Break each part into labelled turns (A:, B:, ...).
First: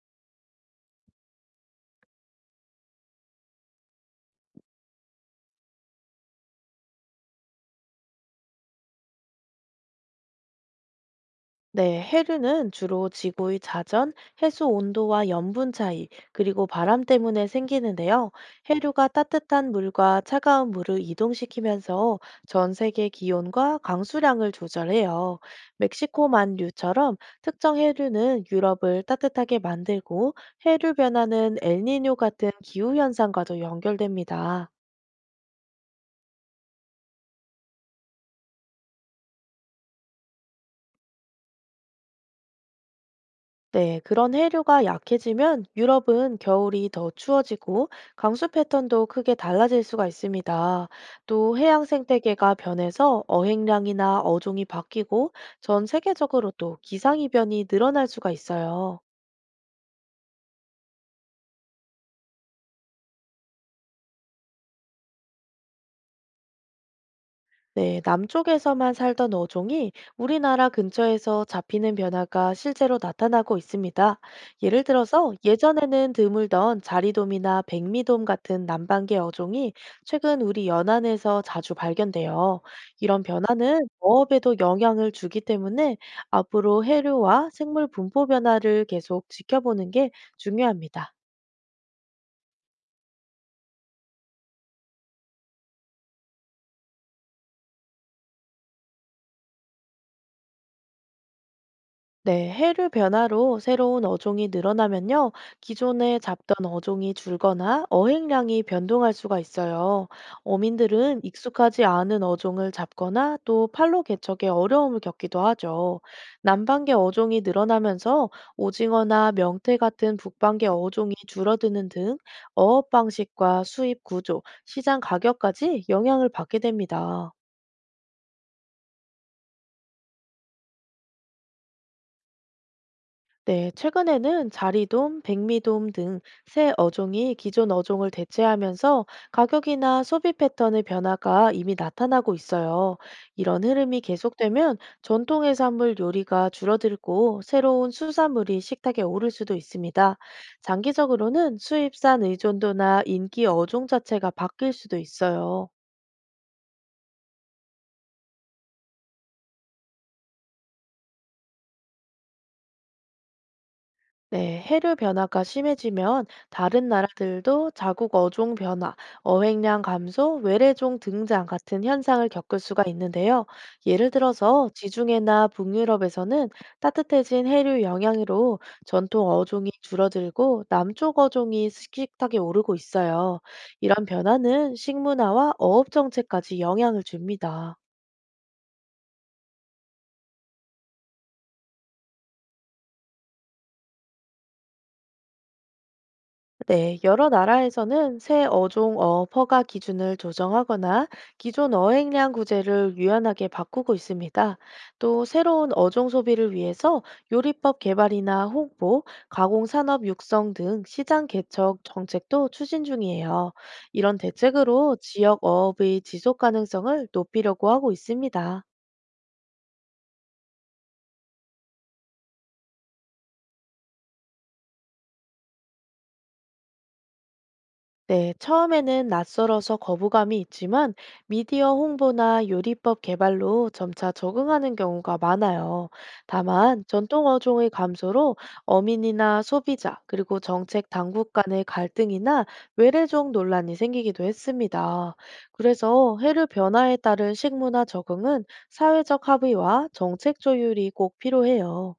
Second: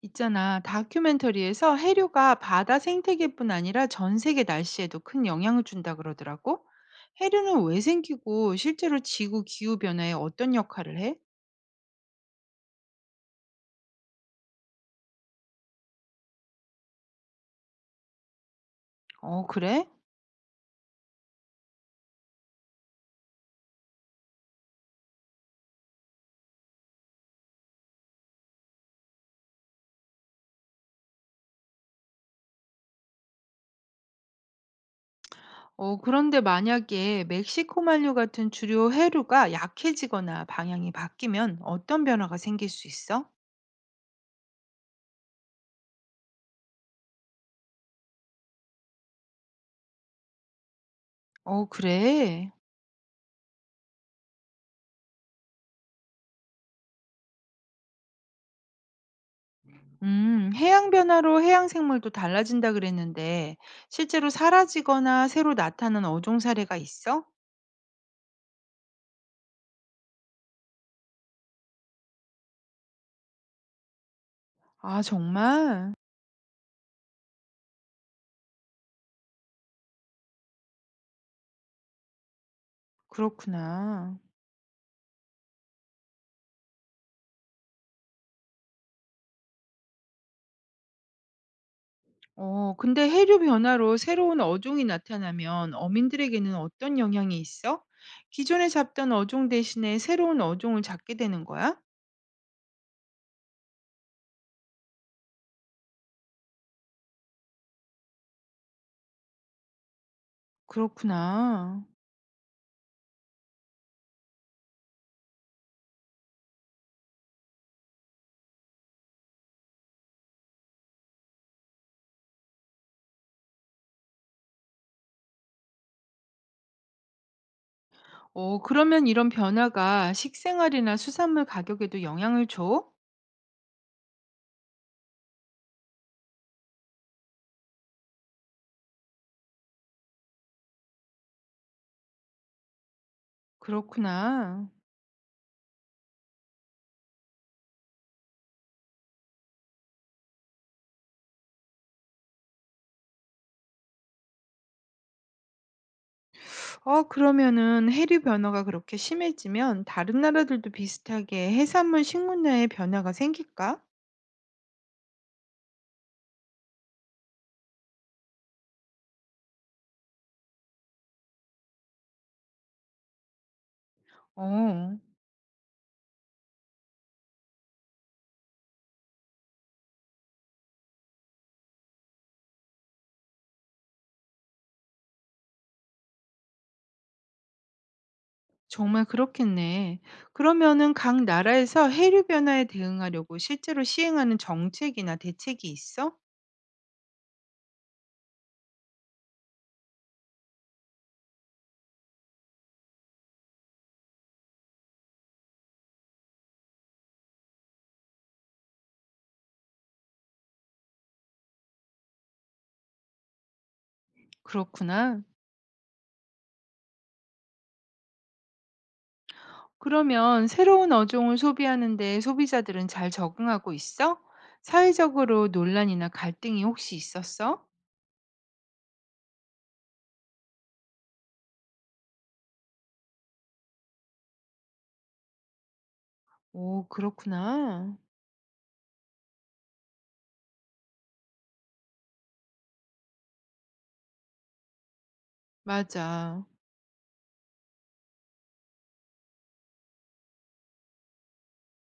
A: 있잖아, 다큐멘터리에서 해류가 바다 생태계뿐 아니라 전 세계 날씨에도 큰 영향을 준다 그러더라고. 해류는 왜 생기고 실제로 지구 기후 변화에 어떤 역할을 해?
B: 네, 해류는 주로 지구의 자전, 해수 온도와 염분 차이, 그리고 바람 때문에 생기는데요. 해류가
A: 어,
B: 따뜻한
A: 그래?
B: 물과 차가운 물을 이동시키면서 전 세계 기온과 강수량을 조절해요. 멕시코만류처럼 특정 해류는 유럽을 따뜻하게 만들고 해류 변화는 엘니뇨 같은 기후 현상과도 연결됩니다.
A: 어, 그런데 만약에 멕시코만류 같은 주류 해류가 약해지거나 방향이 바뀌면 어떤 변화가 생길 수 있어?
B: 네, 그런 해류가 약해지면 유럽은 겨울이 더 추워지고 강수 패턴도 크게 달라질 수가 있습니다. 또
A: 어,
B: 해양
A: 그래.
B: 생태계가 변해서 어획량이나 어종이 바뀌고 전 세계적으로 또 기상이변이 늘어날 수가 있어요.
A: 해양 변화로 해양 생물도 달라진다 그랬는데 실제로 사라지거나 새로 나타난 어종 사례가 있어?
B: 네, 남쪽에서만 살던 어종이 우리나라 근처에서 잡히는 변화가 실제로 나타나고 있습니다. 예를
A: 아
B: 들어서
A: 정말?
B: 예전에는 드물던 자리돔이나 백미돔 같은 남방계 어종이 최근 우리 연안에서 자주 발견돼요. 이런 변화는
A: 그렇구나.
B: 어업에도 영향을 주기 때문에 앞으로 해류와 생물 분포 변화를 계속 지켜보는 게 중요합니다.
A: 어 근데 해류 변화로 새로운 어종이 나타나면 어민들에게는 어떤 영향이 있어? 기존에 잡던 어종 대신에 새로운 어종을 잡게 되는 거야?
B: 네, 해류 변화로 새로운 어종이 늘어나면요, 기존에 잡던 어종이 줄거나 어획량이 변동할 수가 있어요. 어민들은 익숙하지
A: 그렇구나.
B: 않은 어종을 잡거나 또 팔로 개척에 어려움을 겪기도 하죠. 남방계 어종이 늘어나면서 오징어나 명태 같은 북방계 어종이 줄어드는 등 어업 방식과 수입 구조, 시장 가격까지 영향을 받게 됩니다.
A: 어 그러면 이런 변화가 식생활이나 수산물 가격에도 영향을 줘?
B: 네, 최근에는 자리돔, 백미돔 등 새 어종이 기존 어종을 대체하면서 가격이나 소비 패턴의 변화가 이미 나타나고 있어요. 이런 흐름이
A: 그렇구나.
B: 계속되면 전통 해산물 요리가 줄어들고 새로운 수산물이 식탁에 오를 수도 있습니다. 장기적으로는 수입산 의존도나 인기 어종 자체가 바뀔 수도 있어요.
A: 어 그러면은 해류 변화가 그렇게 심해지면 다른 나라들도 비슷하게 해산물 식문화에 변화가 생길까?
B: 네, 해류 변화가 심해지면 다른 나라들도 자국 어종 변화, 어획량 감소, 외래종 등장 같은 현상을 겪을 수가 있는데요. 예를 들어서
A: 어.
B: 지중해나 북유럽에서는 따뜻해진 해류 영향으로 전통 어종이 줄어들고 남쪽 어종이 식탁에 오르고 있어요. 이런 변화는 식문화와 어업 정책까지 영향을 줍니다.
A: 정말 그렇겠네. 그러면은 각 나라에서 해류 변화에 대응하려고 실제로 시행하는 정책이나 대책이 있어?
B: 네, 여러 나라에서는 새 어종 어업 허가 기준을 조정하거나 기존 어획량 구제를 유연하게 바꾸고 있습니다. 또 새로운 어종 소비를 위해서 요리법 개발이나 홍보, 가공산업 육성 등 시장 개척 정책도 추진 중이에요. 이런 대책으로
A: 그렇구나.
B: 지역 어업의 지속 가능성을 높이려고 하고 있습니다.
A: 그러면 새로운 어종을 소비하는데 소비자들은 잘 적응하고 있어? 사회적으로 논란이나 갈등이 혹시 있었어?
B: 네, 처음에는 낯설어서 거부감이 있지만 미디어 홍보나 요리법 개발로 점차 적응하는 경우가 많아요. 다만,
A: 오,
B: 전통 어종의
A: 그렇구나.
B: 감소로 어민이나 소비자, 그리고 정책 당국 간의 갈등이나 외래종 논란이 생기기도 했습니다. 그래서
A: 맞아.
B: 해류 변화에 따른 식문화 적응은 사회적 합의와 정책 조율이 꼭 필요해요.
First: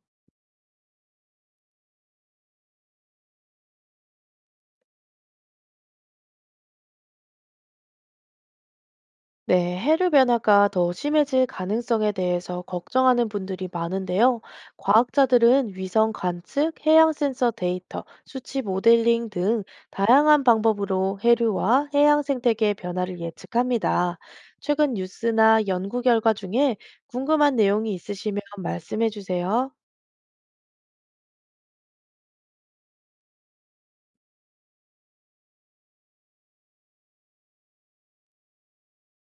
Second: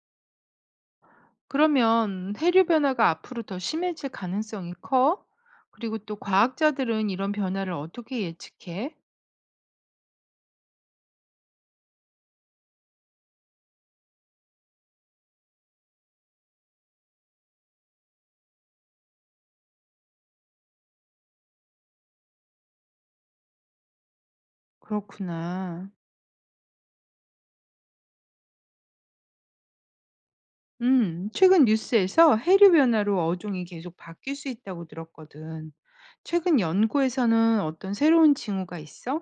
A: 그러면 해류 변화가 앞으로 더 심해질 가능성이 커? 그리고 또 과학자들은 이런 변화를 어떻게 예측해?
B: 네, 해류 변화가 더 심해질 가능성에 대해서 걱정하는 분들이 많은데요. 과학자들은 위성 관측, 해양 센서 데이터, 수치 모델링 등 다양한 방법으로 해류와 해양 생태계의 변화를 예측합니다. 최근 뉴스나
A: 그렇구나.
B: 연구 결과 중에 궁금한 내용이 있으시면 말씀해 주세요.
A: 최근 뉴스에서 해류 변화로 어종이 계속 바뀔 수 있다고 들었거든. 최근 연구에서는 어떤 새로운 징후가 있어?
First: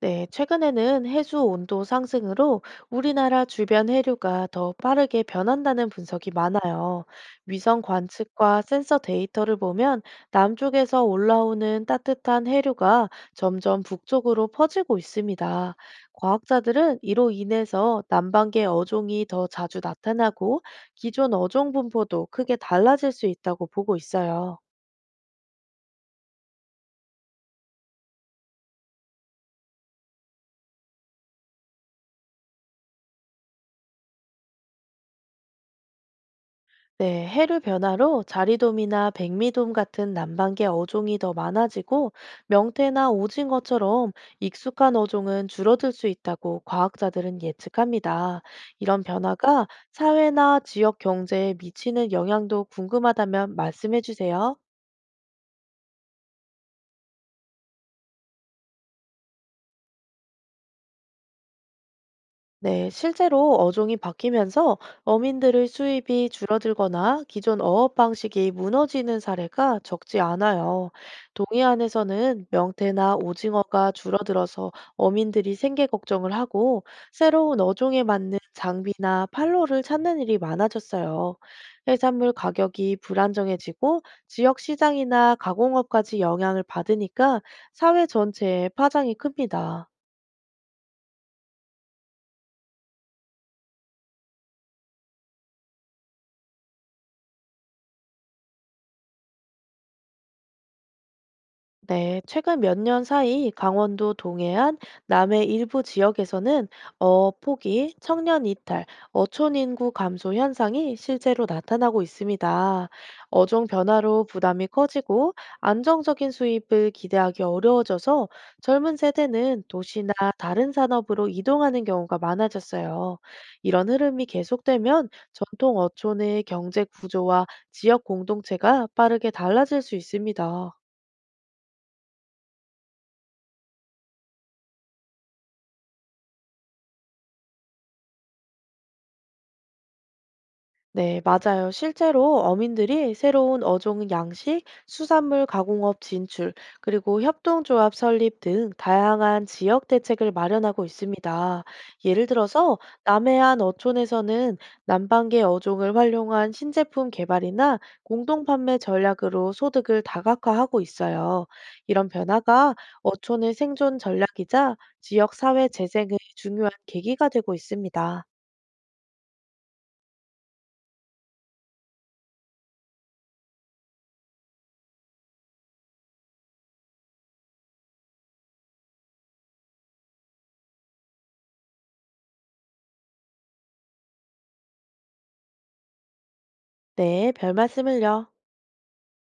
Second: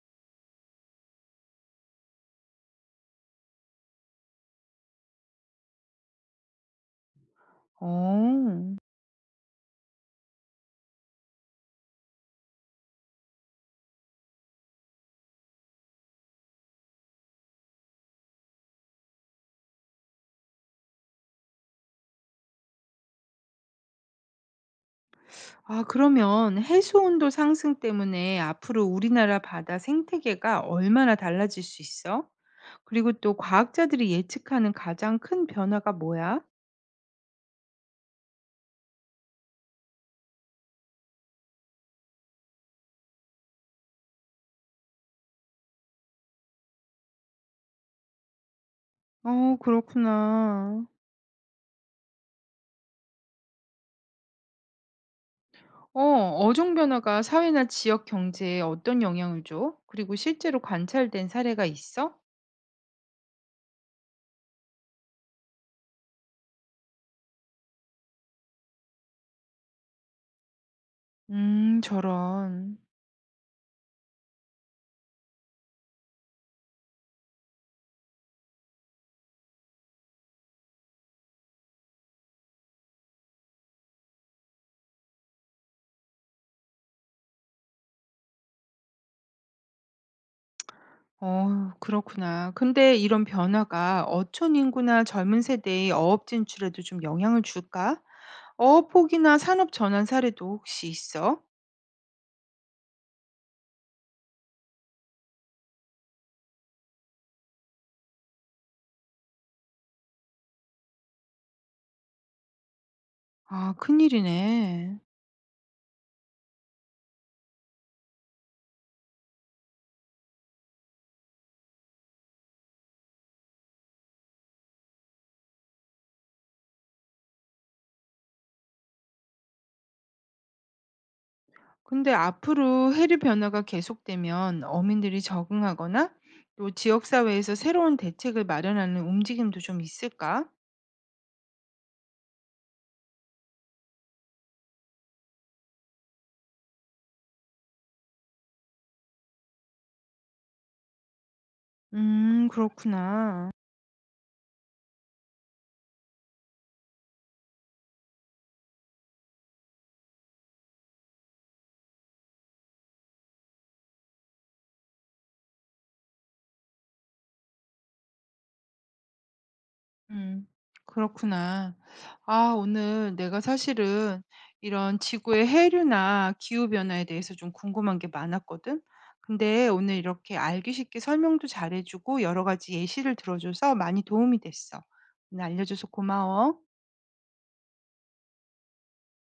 B: 네, 최근에는 해수 온도 상승으로 우리나라 주변 해류가 더 빠르게 변한다는 분석이 많아요. 위성 관측과
A: 어,
B: 센서 데이터를 보면 남쪽에서 올라오는 따뜻한 해류가 점점 북쪽으로 퍼지고 있습니다. 과학자들은 이로 인해서 남반구 어종이 더 자주 나타나고 기존 어종 분포도 크게 달라질 수 있다고 보고 있어요.
A: 아, 그러면 해수 온도 상승 때문에 앞으로 우리나라 바다 생태계가 얼마나 달라질 수 있어? 그리고 또 과학자들이 예측하는 가장 큰 변화가 뭐야?
B: 네, 해류 변화로 자리돔이나 백미돔 같은 남방계 어종이 더 많아지고 명태나 오징어처럼 익숙한 어종은 줄어들 수 있다고 과학자들은 예측합니다. 이런
A: 어,
B: 변화가 사회나
A: 그렇구나.
B: 지역 경제에 미치는 영향도 궁금하다면 말씀해 주세요.
A: 어, 어종 변화가 사회나 지역 경제에 어떤 영향을 줘? 그리고 실제로 관찰된 사례가 있어?
B: 네, 실제로 어종이 바뀌면서 어민들의 수입이 줄어들거나 기존 어업 방식이 무너지는 사례가 적지 않아요. 동해안에서는
A: 저런.
B: 명태나 오징어가 줄어들어서 어민들이 생계 걱정을 하고 새로운 어종에 맞는 장비나 판로를 찾는 일이 많아졌어요. 해산물 가격이 불안정해지고 지역 시장이나 가공업까지 영향을 받으니까 사회 전체에 파장이 큽니다.
A: 어 그렇구나. 근데 이런 변화가 어촌 인구나 젊은 세대의 어업 진출에도 좀 영향을 줄까? 어업 포기나 산업 전환 사례도 혹시 있어?
B: 네, 최근 몇 년 사이 강원도 동해안, 남해 일부 지역에서는 어업 포기, 청년 이탈, 어촌 인구 감소 현상이 실제로 나타나고 있습니다. 어종
A: 아
B: 변화로 부담이
A: 큰일이네.
B: 커지고 안정적인 수입을 기대하기 어려워져서 젊은 세대는 도시나 다른 산업으로 이동하는 경우가 많아졌어요. 이런 흐름이 계속되면 전통 어촌의 경제 구조와 지역 공동체가 빠르게 달라질 수 있습니다.
A: 근데 앞으로 해류 변화가 계속되면 어민들이 적응하거나 또 지역 사회에서 새로운 대책을 마련하는 움직임도 좀 있을까?
B: 네, 맞아요. 실제로 어민들이 새로운 어종 양식, 수산물 가공업 진출, 그리고 협동조합 설립 등 다양한 지역 대책을 마련하고 있습니다. 예를 들어서
A: 그렇구나.
B: 남해안 어촌에서는 남방계 어종을 활용한 신제품 개발이나 공동판매 전략으로 소득을 다각화하고 있어요. 이런 변화가 어촌의 생존 전략이자 지역 사회 재생의 중요한 계기가 되고 있습니다.
A: 음. 그렇구나. 아 오늘 내가 사실은 이런 지구의 해류나 기후 변화에 대해서 좀 궁금한 게 많았거든. 근데 오늘 이렇게 알기 쉽게 설명도 잘해 주고 여러 가지 예시를 들어 줘서 많이 도움이 됐어. 오늘 알려 줘서 고마워.
B: 네, 별 말씀을요.